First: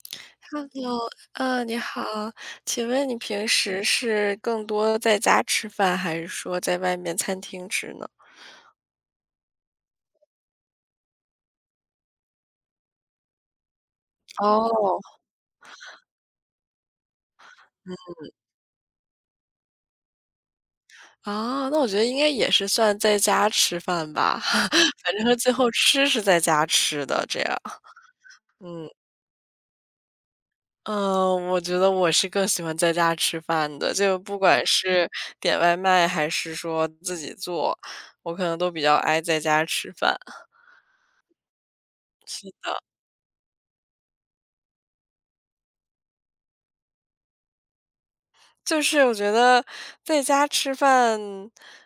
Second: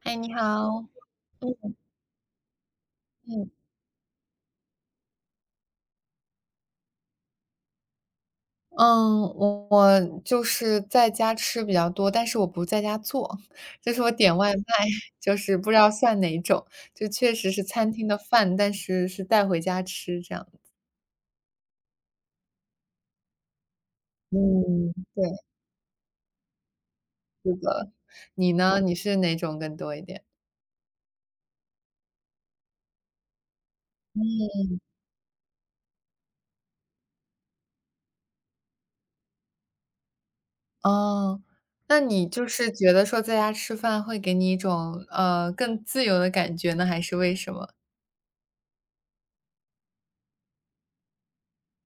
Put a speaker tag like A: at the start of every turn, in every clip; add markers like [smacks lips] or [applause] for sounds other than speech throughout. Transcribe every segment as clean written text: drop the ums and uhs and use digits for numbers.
A: 嗨，你好。
B: Hello，
A: 嗯
B: 你好，请问你平
A: 嗯。
B: 时是更多在家吃饭，还是说在外面餐厅吃呢？
A: 嗯，我就是在家吃比较多，但是我不在家做，就是我点外卖，
B: 哦，
A: [laughs] 就是不知道算哪种，就确实是餐厅的饭，但是是带回家吃这样。
B: 啊，那我觉得应该也是算在家吃饭吧，
A: 嗯，
B: [laughs] 反
A: 对，
B: 正最后吃是在家吃的，这
A: 是
B: 样。
A: 的。你呢？
B: 嗯，
A: 你是哪种更多一点？
B: 嗯，我觉得我是更喜欢在家吃饭的，就不管是点外卖还是说自己做，我可能都比较爱在家吃饭。
A: 哦，那你就是觉得说在家吃饭会给你一种，更自由的感觉呢，还是为什么？
B: 就是我觉得在家吃饭，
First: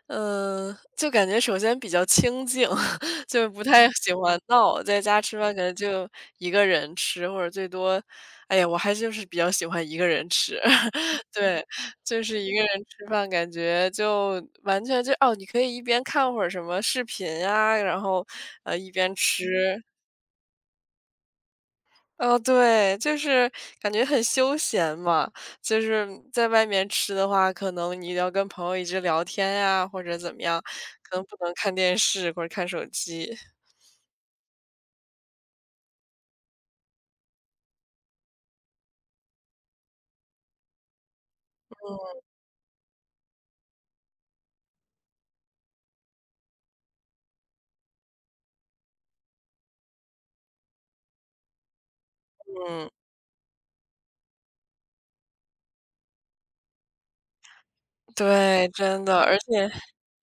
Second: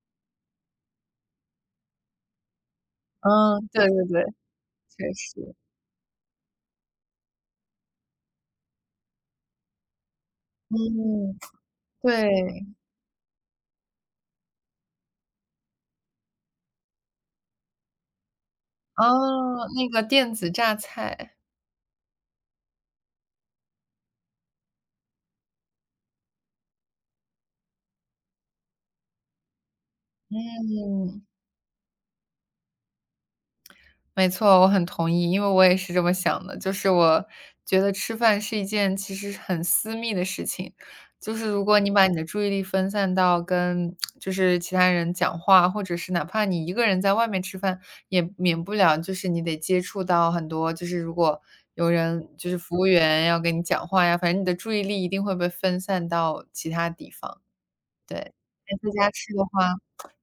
B: 就感觉首先比较清静，[laughs] 就
A: 嗯，
B: 不
A: 对
B: 太
A: 对
B: 喜
A: 对，
B: 欢闹。在
A: 确
B: 家吃饭
A: 实。
B: 可能就一个人吃，或者最多，哎呀，我还就是比较喜欢一个人吃。[laughs]
A: 嗯，
B: 对，就是一个
A: 对。
B: 人吃饭，感觉就完全就哦，你可以一边看会儿什么视频呀，然后一边吃，
A: 哦，那个电子榨菜。
B: 哦，对，就是感觉很休闲嘛，就是在外面吃的话，可能你要跟朋友一直聊天呀，或者怎么样，可能
A: 嗯，
B: 不能看电视或者看手机。
A: 没错，我很同意，因为我也是这么想的。就是我觉得吃饭是一件其实很私密的事情，就是如果你把你的注意力分散到跟就是其他人讲话，或者是哪怕你一个人在外面吃饭，也免不了就是你得接触到很多，就是如果有人就是服务
B: 嗯，
A: 员要跟你讲话呀，反正你的注意力一定会被分散到其他地方，对。
B: 对，
A: 在
B: 真
A: 家
B: 的，
A: 吃
B: 而
A: 的
B: 且
A: 话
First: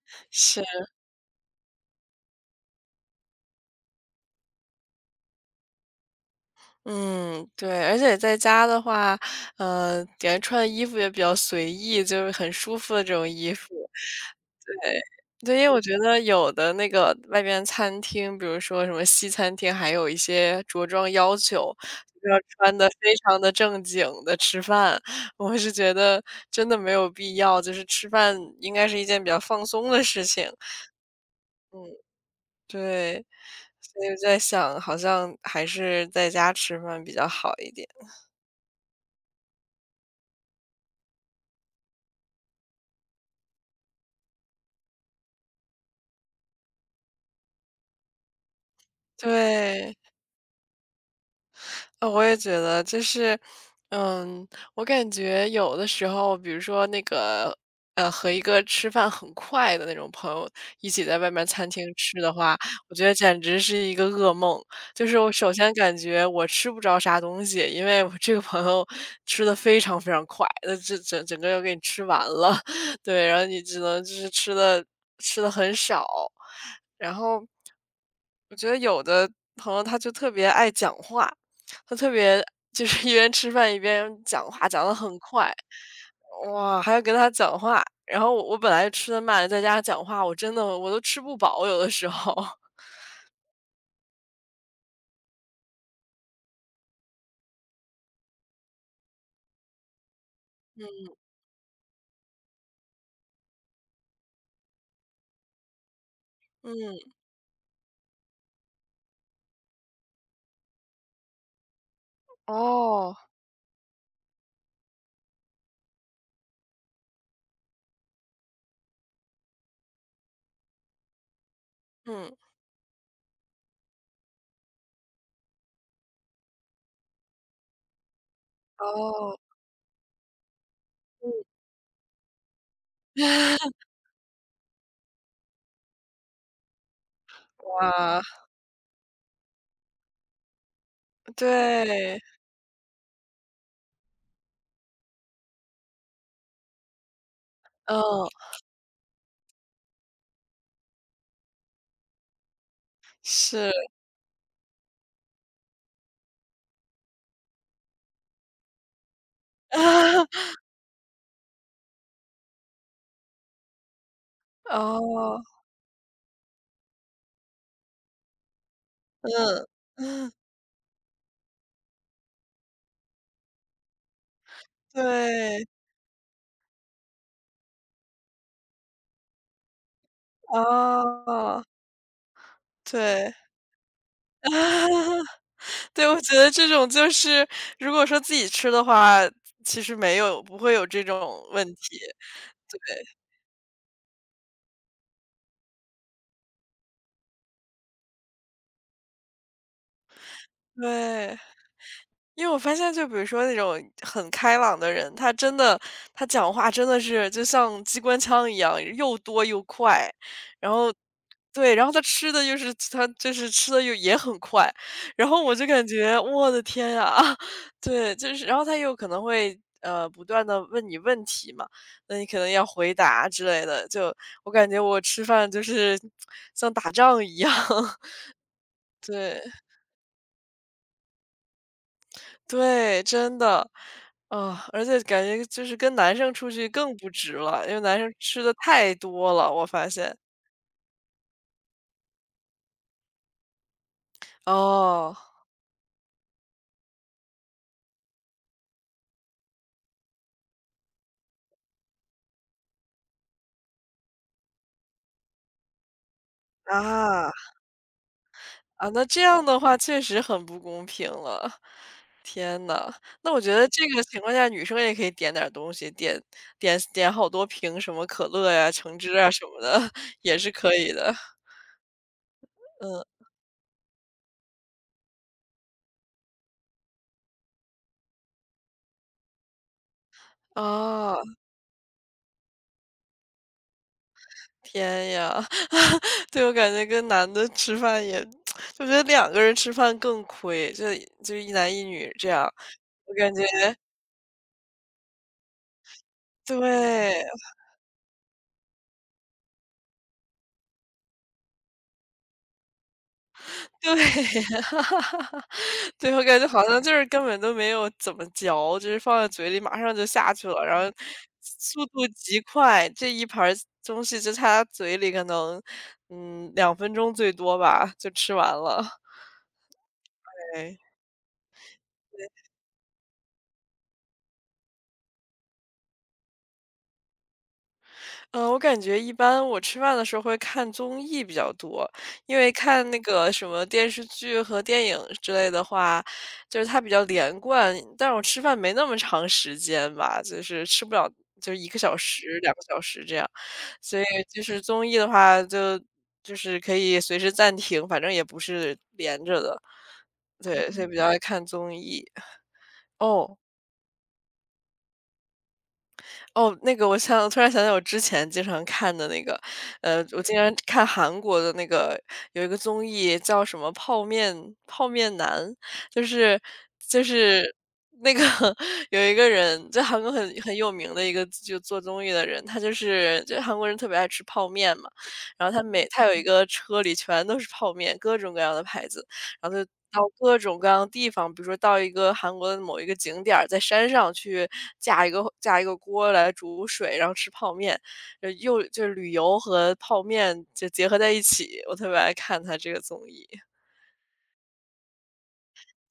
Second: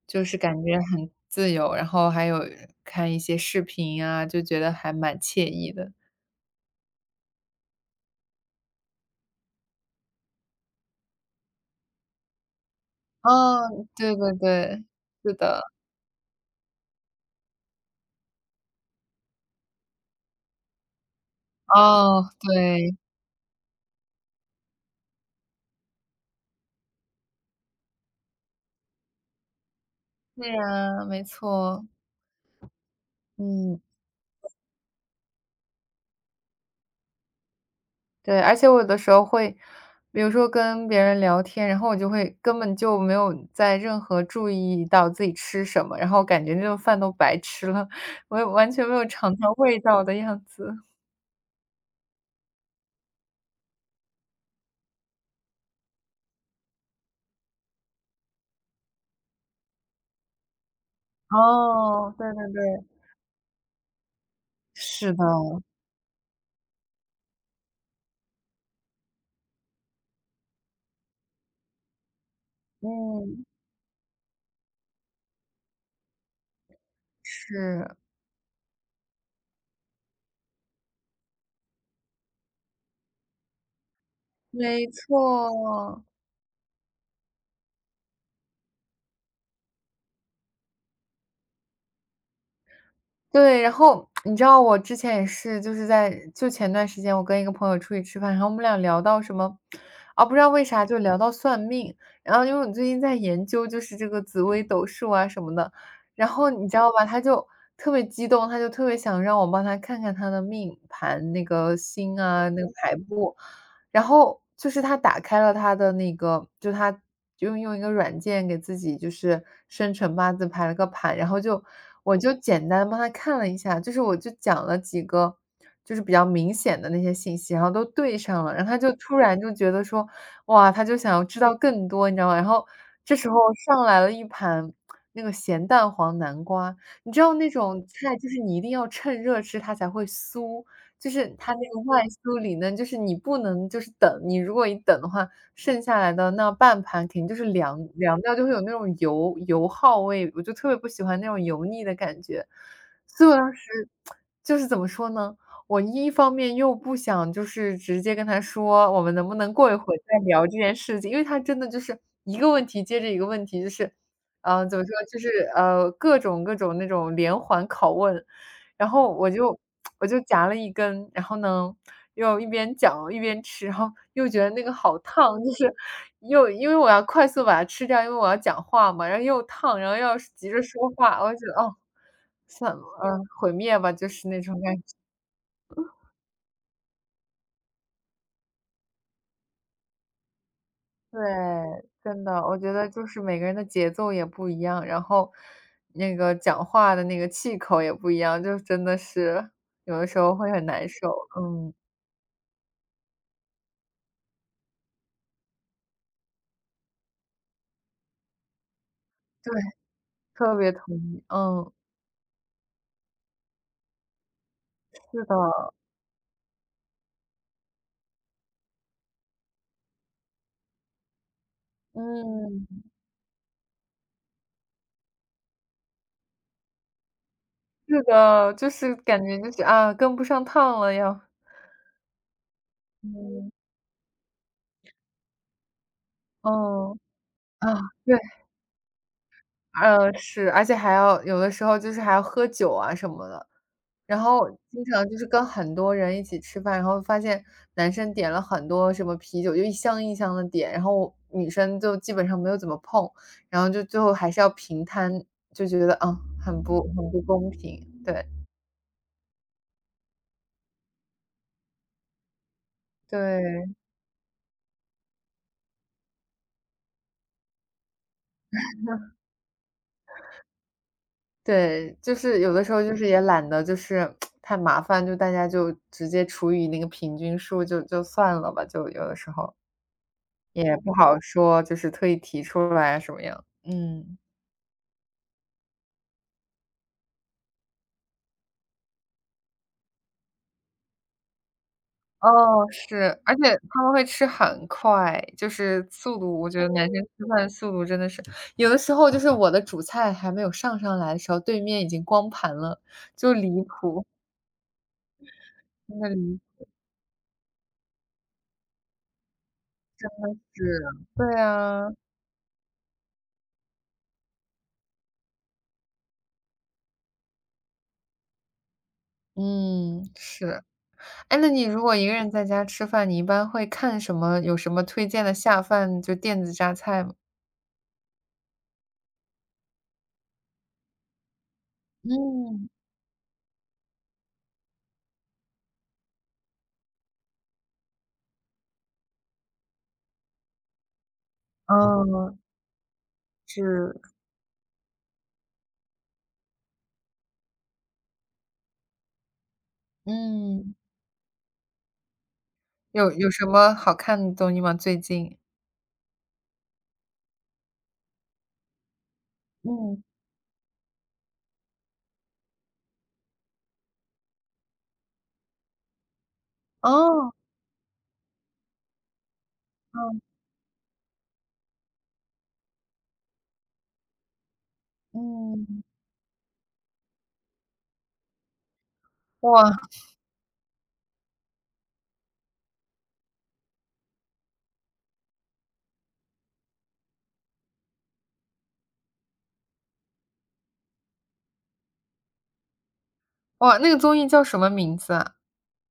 A: 就是
B: 是，
A: 感觉很自由，然后还有看一些视频啊，就觉得还蛮惬意的。
B: 嗯，对，而且在家的话，感觉穿的衣服也比较随意，就是很舒服的这种衣服。
A: 哦，对对对，是
B: 对，因
A: 的，
B: 为我觉得有的那个外边餐厅，比如说什么西餐厅，还有一些着装要求，就
A: 哦，
B: 是要穿的
A: 对，
B: 非常的正经的吃饭。我是觉得真的没有必要，就是吃饭应该是一件比较放松的事
A: 是
B: 情。
A: 啊，没错，
B: 对，
A: 嗯，
B: 所以我在想，好像还是在家吃饭比较好一点。
A: 对，而且我有的时候会，比如说跟别人聊天，然后我就会根本就没有在任何注意到自己吃什么，然后感觉那顿饭都白吃了，[laughs] 我也完全没有尝到味
B: 对。
A: 道的样子。
B: 我也觉得就是，嗯，我感觉有的时候，比如说那个，和一个吃饭很快的那种朋友一起在外面餐厅
A: 哦，
B: 吃
A: 对
B: 的
A: 对
B: 话，
A: 对，
B: 我觉得简直是一个噩梦。就
A: 是
B: 是
A: 的，
B: 我首先感觉我吃不着啥东西，因为我这个朋友吃的非常非常快，那这整整个要给你吃完了，[laughs] 对，然后
A: 嗯，
B: 你只能就是吃的很少，然后
A: 是。
B: 我觉得有的朋友他就特别爱讲话，他特别就是一边吃饭一边讲话，讲
A: 没
B: 得很快，
A: 错，
B: 哇，还要跟他讲话。然后我本来吃的慢，再加上讲话，我真的我都吃不饱，有的时候。[laughs]
A: 对。然后你知道我之前也是，就是在就前段时间我跟一个朋友出去吃饭，然后我们俩聊到什么，啊，不知道为啥就聊到算命。然后因为我最近在研究就是这个紫微斗数啊什么的，然后你知道吧，
B: 嗯，
A: 他就特别激动，他就特别想让我帮他看看他的命盘那个星啊，那个排
B: 哦，
A: 布。然后就是他打开了他的那个，就他就用一个软件给自己就是生辰八字排了个盘，然后就我就
B: 嗯，
A: 简单帮他看了一下，就是我就讲了几个就是比较明显的那些信息，然后都对上了，然后他就突
B: 哦，
A: 然就觉得说，哇，他就想要
B: 嗯，
A: 知道更多，你知道吗？然后这时候
B: [laughs]
A: 上来了一盘那个咸蛋黄南瓜，你知道那种菜
B: 哇，
A: 就是你一定要趁热吃它才会酥，就是它那个外
B: 对，
A: 酥里嫩，就是你不能就是等，你如果一等的话，剩下来的那半盘肯定就是凉凉
B: 嗯，
A: 掉，就会有那种油油耗味，我就特别不喜欢那种油腻的感觉。所以我当
B: 是，
A: 时就是怎么说呢，我一方面又不想就是直接跟他说，我们能不能过一会儿再聊这
B: [laughs]
A: 件事情，因为他真的就是一个问题接着一个问题，就是，怎么说，就是
B: 哦，
A: 各种各种那种连环拷问，然后
B: 嗯，
A: 我就
B: [laughs]
A: 我就
B: 嗯
A: 夹了一根，然后呢，又一边嚼一边吃，然后又觉得那个好烫，就
B: 对，
A: 是又因为我要快速把它吃掉，因为我要讲话嘛，然后又烫，然后又要是急着说话，我就觉得，
B: 哦，
A: 哦，算了，嗯，
B: 对。
A: 毁灭吧，就是那种感觉。
B: [laughs] 对，我觉得这种就是如果说自己吃的话，其实没有不会有这
A: 对，
B: 种问题，
A: 真的，我觉得就是每个人的节奏也不一样，然后那个讲话的那个气口也不一样，就真的是有的时候会很难受。
B: 对。
A: 嗯，
B: 因为我发现就比如说那种很开朗的人，他真的他讲话真的是就像机关枪一样，又多
A: 对，
B: 又快，
A: 特别
B: 然后
A: 同意，嗯，
B: 对，然后他吃的就是他就是吃的又也很快，
A: 是
B: 然后我就
A: 的。
B: 感觉我的天呀，[laughs] 对，就是然后他又可能会不断的问你问题嘛，那你可能要
A: 嗯，
B: 回答之类的，就我感觉我吃饭就是像打仗一样，
A: 是的，就
B: [laughs]
A: 是感觉
B: 对。
A: 就是啊，跟不上趟了要。
B: 对，真
A: 嗯，
B: 的。啊，而且感觉就是跟男生出去更
A: 嗯，
B: 不值了，
A: 啊，
B: 因为男生
A: 对，
B: 吃的太多了，我发现。
A: 是，而且还要有的时候就是还要喝酒啊什么的，然后经常
B: 哦，
A: 就是跟很多人一起吃饭，然后发现男生点了很多什么啤酒，就一箱一箱的点，然后女生就基本上没有怎么碰，然后就最后还是要平摊，就觉得啊，很不
B: 啊，
A: 公平，对，
B: 啊，那这样的话确实很不公平了。天呐，那我觉得
A: 对。
B: 这个情况下女生也可以点点儿东西，点好多瓶什么可乐呀、橙汁啊什么的，[laughs] 也是可以的。
A: 对，就是有的时候就
B: 嗯，
A: 是也懒得就是太麻烦，就大家就直接除以那个平均数就算了吧，就有的时候也不好
B: 啊。
A: 说，就是特意提出来什么样。嗯，
B: 天呀，[laughs] 对，我感觉跟男的吃饭也 [tsk] 就觉得两个人吃饭更亏，就一男一女这样，
A: 哦，
B: 我
A: 是，
B: 感
A: 而
B: 觉
A: 且他们会吃很快，就是速度，我觉得男生
B: 对，
A: 吃饭速度真的是有的时候就是我的主菜还没有上来的时候，对面已经光盘了，就离
B: 对，
A: 谱，
B: [laughs]
A: 真的
B: 对，我感
A: 离
B: 觉好像就是根本都没有怎么嚼，就是放在嘴里马上就下去了，
A: 智。
B: 然后
A: 对
B: 速
A: 啊，
B: 度极快，这一盘儿东西就在他嘴里可能，两分钟最多吧，就吃完了，
A: 嗯，
B: [laughs]
A: 是。
B: 对。
A: 哎，那你如果一个人在家吃饭，你一般会看什么？有什么推荐的下饭，就电子榨菜吗？
B: 我感觉一般我吃饭的时候会看综艺比较多，因为
A: 嗯，
B: 看那个什么电视剧和电影之类的话，就是它比较连贯，但是我吃饭没那么长时间吧，就是吃不了，就是一个小
A: 哦，
B: 时、两个小时这样。所
A: 是，
B: 以就是综艺的话就是可以随时暂停，反正也不是连着的，对，
A: 嗯，
B: 所以比较爱看综艺。
A: 有
B: 哦。
A: 什么好看的综艺吗？最近？
B: 哦，那个我想突然想起我之前经常看的那个，
A: 嗯，
B: 我经常看韩国的那个有一个综艺叫什么《泡面泡面男》，就是就
A: 哦，
B: 是那个 [laughs] 有一个人在韩国
A: 嗯
B: 很有名的一个就做综艺的人，他就韩国人特别爱吃泡面嘛，然后他
A: 嗯，
B: 每他有一个车里全都是泡面，各种各样的牌子，然后就
A: 哇
B: 到各种各样的地方，比如说到一个韩国的某一个景点儿在山上去架一个锅来煮水，然后吃泡面，又就是旅游和泡面就结合在一起，我特别爱看他这个综艺。
A: 哇，那个综艺叫什么名字啊？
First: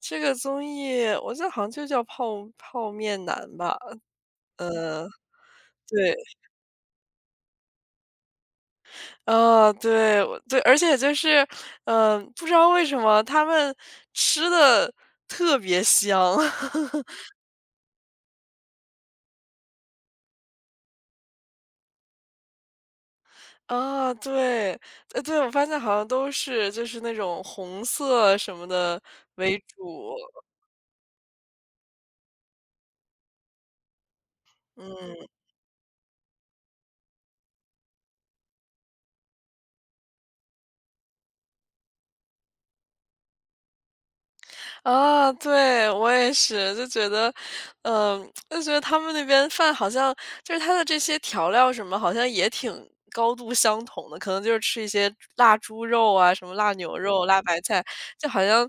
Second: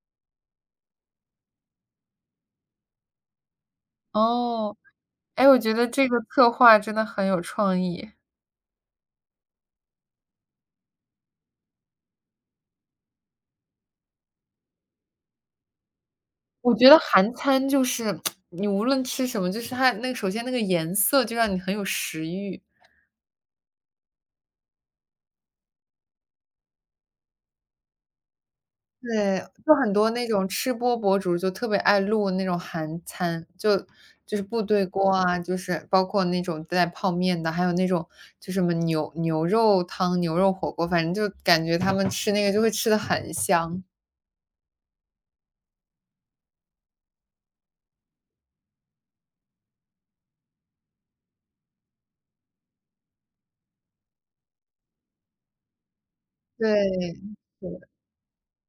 B: 这个综艺我记得好像就叫泡面男吧，
A: 哦，
B: 嗯，
A: 哎，我觉得这
B: 对，
A: 个策划真的很有创意。
B: 啊，对，我对，而且就是，嗯、不知道为什么他们吃的特别香。
A: 我觉得
B: [laughs]
A: 韩餐就是 [smacks lips] 你无论吃什么，就是它那个首先那个颜色就让你很有食欲。
B: 啊，对，对，我发现好像都是就是那种红色什么的
A: 对，
B: 为
A: 就很多
B: 主，
A: 那种吃播博主就特别爱录那种韩餐，就是部队锅
B: 嗯，
A: 啊，就是包括那种带泡面的，还有那种就什么牛肉汤、牛肉火锅，反正就感觉他们吃那个就会吃的很香。
B: 啊，对，我也是，就觉得，就觉得他们那边饭好像就是它的这些调料什么，好像也挺高度相同的，可能就是吃一些辣猪肉啊，什么
A: 对，
B: 辣牛肉、辣白
A: 是
B: 菜，
A: 的，
B: 就好像，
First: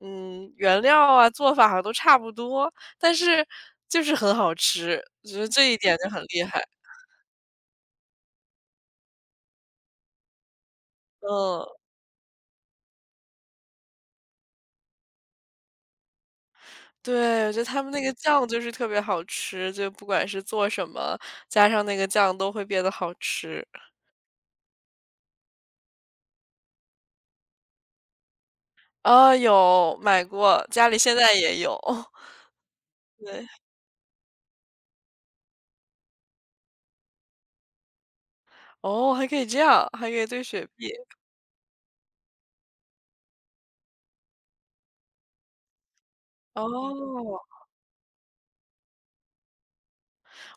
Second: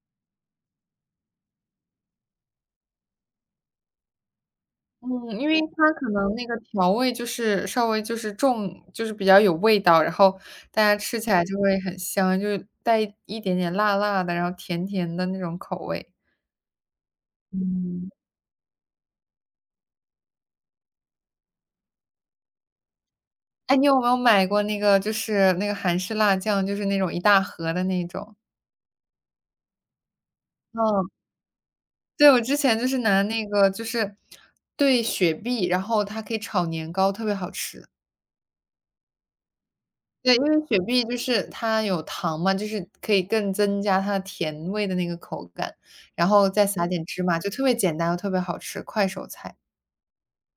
B: 原料啊做法好像都差不多，但是就是很好吃，
A: 嗯，
B: 我觉得
A: 因为
B: 这一
A: 它
B: 点
A: 可
B: 就很
A: 能
B: 厉
A: 那个
B: 害，
A: 调味就是稍微就是重，就是比较有味道，然后大家吃起来就会
B: 嗯。
A: 很香，就是带一点点辣辣的，然后甜甜的那种口味。
B: 对，我觉得他们那
A: 嗯。
B: 个酱就是特别好吃，就不管是做什么，加上那个酱都会变得好吃。
A: 哎，你有没有买过那个就是那个韩式辣酱，就是那种一大盒的那种？
B: 啊，有，买过，家里
A: 嗯，
B: 现在也有。
A: 对，我之前就是
B: [laughs]
A: 拿那
B: 对，
A: 个就是对，雪碧，然后它可以炒年糕，特别好吃。
B: 哦，还可以这样，还可以
A: 对，
B: 兑
A: 因为
B: 雪
A: 雪
B: 碧。
A: 碧就是它有糖嘛，就是可以更增加它的甜味的那个口感，然后再撒点芝
B: 哦，
A: 麻，就特别简单又特别好吃，快手菜。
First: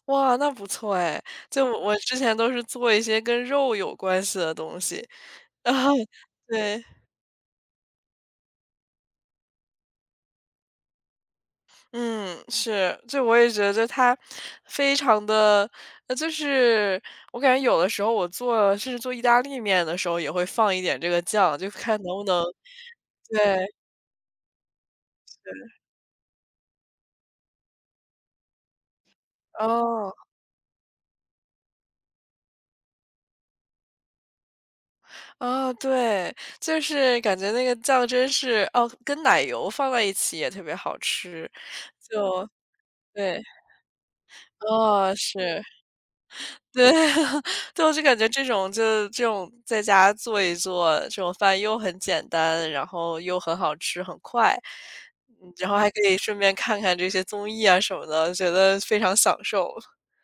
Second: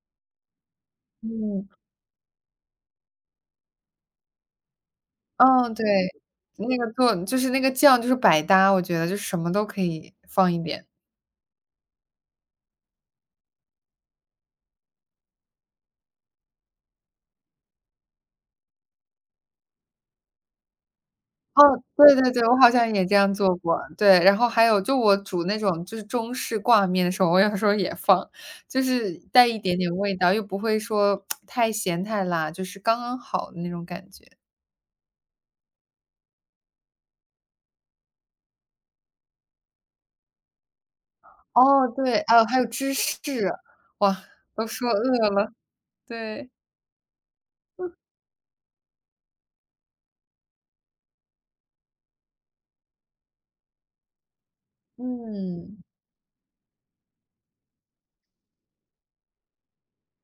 B: 哇，那不错哎，就
A: 嗯，
B: 我之前都是做一些跟肉有关系的东西。
A: 嗯，对，
B: [laughs] 啊
A: 那
B: 对。
A: 个做就是那个酱就是百搭，我觉得就是什么都可以放一点。
B: 嗯，是，就我也觉得它非常的，就是我感觉有的时候我做甚至做意大利面的时候也会放一点这个酱，
A: 哦，
B: 就看
A: 对
B: 能不
A: 对
B: 能
A: 对，我好像也这样做
B: 对，
A: 过，对。然后还有就我煮那种就是中式挂面的时候，我有时候也放，就是带一点点
B: 哦，
A: 味道，又不会说太咸太辣，就是刚刚好的那种感觉。
B: 哦，对，就是感觉那个酱真是哦，跟奶油放在一起也特别好吃，
A: 哦，对，哦，
B: 就
A: 还有芝士，
B: 对，
A: 哇，都说
B: 哦，
A: 饿了，
B: 是。
A: 对，
B: 对，[laughs] 对，我就感觉这种在家做一做，这种饭又很简单，然后又很好吃，很快，嗯，然后
A: 嗯。
B: 还可以顺便看看这些综艺啊什么的，觉得非常享受。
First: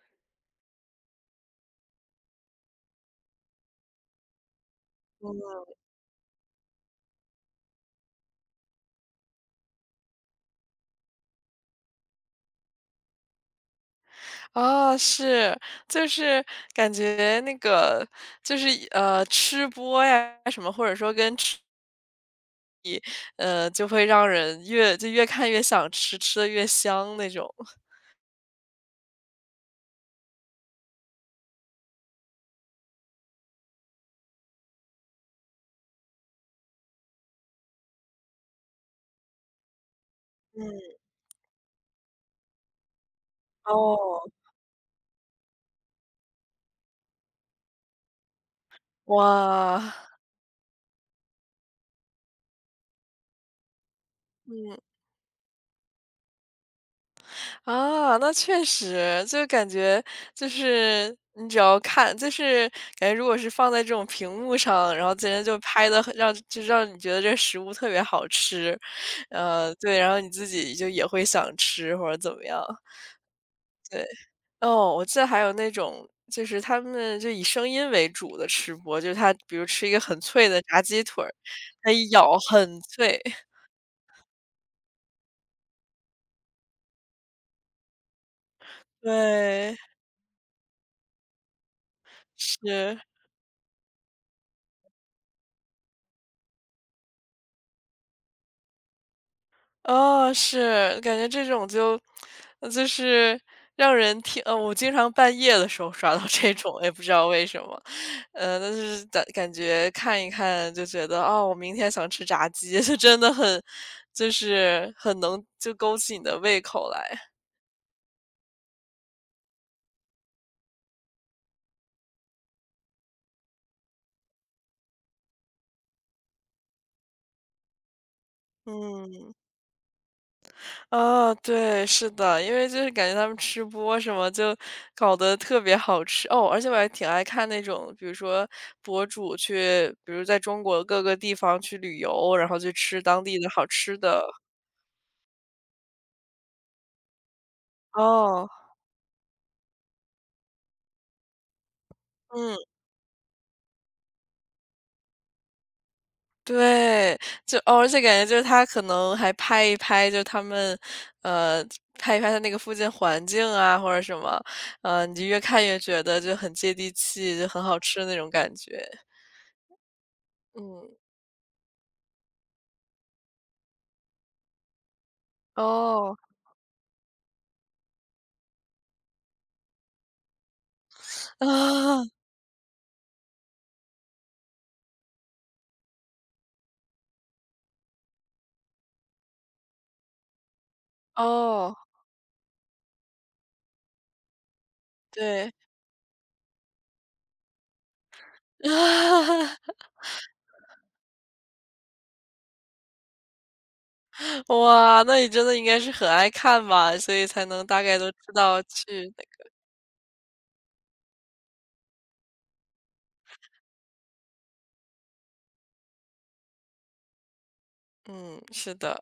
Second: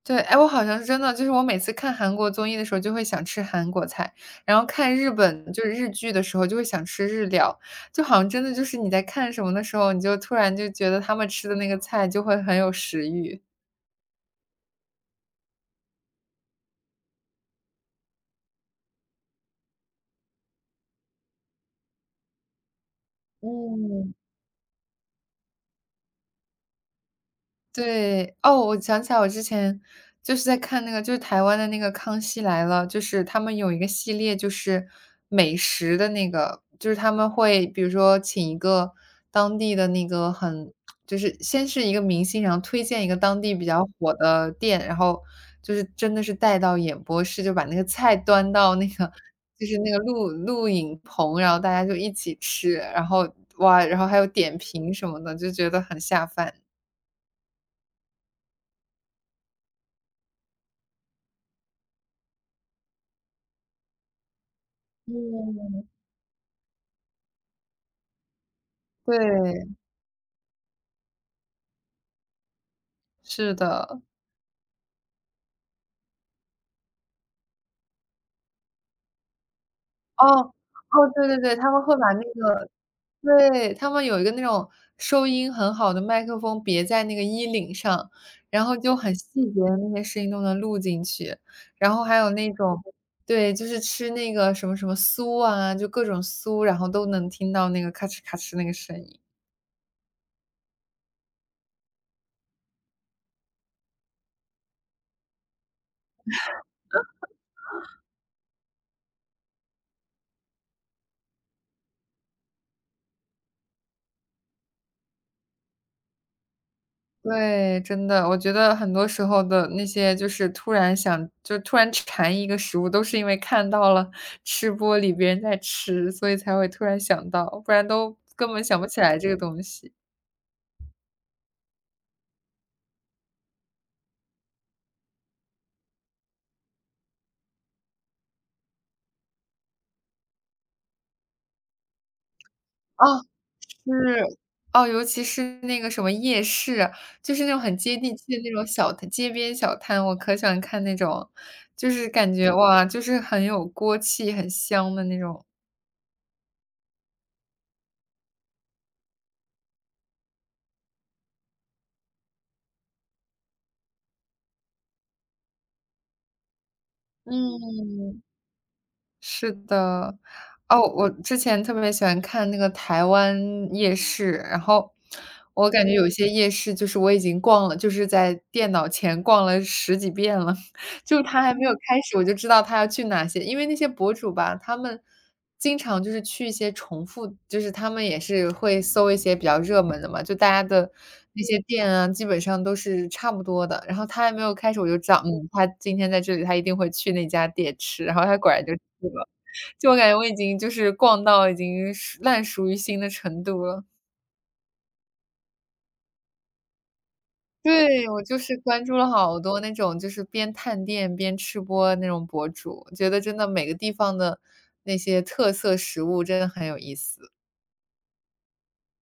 A: 对，哎，我好像是真的，就是我每次看韩国综艺的时候就会想吃韩国菜，然后看日本
B: 嗯。
A: 就是日剧的时候就会想吃日料，就好像真的就是你在看什么的时候，你就突然就觉得他们吃的那个菜就会很有食欲。
B: 啊，是，就是感觉那个就是吃播呀什么，或者说跟吃就会
A: 嗯。
B: 让人越就越看越想吃，吃的越香那种。
A: 对，哦，我想起来我之前就是在看那个就是台湾的那个《康熙来了》，就是他们有一个系列就是美食的那个，就是他们会比如说请一个当地的那个
B: 嗯，
A: 很就是先是一个明星，然后推荐一个当地比较火
B: 哦。
A: 的店，然后就是真的是带到演播室，就把那个菜端到那个就是
B: 哇，
A: 那个录影棚，然后大家就一起吃，然后哇，然后还有点
B: 嗯。
A: 评什么的，就觉得很下饭。
B: 啊，那确实，就感觉就是你只要看，就是感觉如果是放在这种屏幕上，然后自然就
A: 嗯。
B: 拍的，让你觉得这食物特别好吃，
A: 对，
B: 对，然后你自己就也会想吃或者怎么样。
A: 是的。
B: 对，哦，我记得还有那种就是他们就以声音为主的吃播，就是他比如吃一个很
A: 哦，
B: 脆的炸鸡
A: 哦，
B: 腿
A: 对
B: 儿，
A: 对对，他们
B: 他
A: 会把
B: 一
A: 那
B: 咬
A: 个
B: 很脆，[laughs]
A: 对，他们有一个那种收音很好的麦克风别在那个衣领上，然后就很细节
B: 对，
A: 的那些声音都能录进去。然后还有那种
B: 是。
A: 对，就是吃那个什么什么酥啊，就各种酥，然后都能听到那个咔哧咔哧那个声音。
B: 哦，是，感觉这种就是让人听我经常半夜的时候刷到 [laughs] 这种，也不知道为什么。但是感觉看一看就觉得，哦，我明天想吃炸鸡，[laughs] 就真的很就是很能就勾起你的胃口来，
A: 对，真的，我觉得很多时候的那些就是突然想就突然馋一个食物，都是因为看到了吃播里别人在吃，所以才会突然想到，不然都根本想不起来
B: 嗯。
A: 这个东西。
B: 啊，对，是的，因为就是感觉他们吃播什么就搞得特别好吃哦，而且我还挺爱看那种，比如说博主去，比如在中国各个地方去旅游，然后去吃
A: 哦，
B: 当地的好吃的。
A: 是，哦，尤其是那个什么夜市啊，就是那种很接地气的
B: 哦，
A: 那种小摊街边小摊，我可喜欢看那种，就是感觉
B: 嗯，
A: 哇，就是很有锅气、很香的那种。
B: 对，就哦，而且感觉就是他可能还拍一拍，就他们，呃，拍一拍他那个附近环境啊，或者什么，你就越看越觉得就很接地气，就很好吃的
A: 嗯。
B: 那种感觉。
A: 是的，哦，
B: 嗯，
A: 我之前特别喜欢看那个台湾夜市，然后我感觉有
B: 哦，
A: 些夜市就是我已经逛了，就是在电脑前逛了十几遍了，[laughs] 就他还没有开
B: [laughs]
A: 始，我就知道他要去哪些。因为那些博主吧，他们经常就是去一些重复，就是他们也是会搜一些比较热门的嘛，就大家的那些
B: 哦，
A: 店啊，基本上都是差不多的。然后他还没有开始，我就知道，嗯，
B: 对。
A: 他今天在这里，他一定会去那家店吃，然后他果然就去了。
B: [laughs]
A: 就我感觉我已经就是逛到已经熟烂熟于心的程度了。
B: 哇，那你真的应该是很爱看吧，所以才能大概
A: 对，
B: 都
A: 我
B: 知
A: 就是
B: 道
A: 关注
B: 去
A: 了
B: 哪
A: 好多那种就是边探店边吃播那种博主，觉得真的每个地方的那些特色食物真的很有意思。
B: 嗯，是的。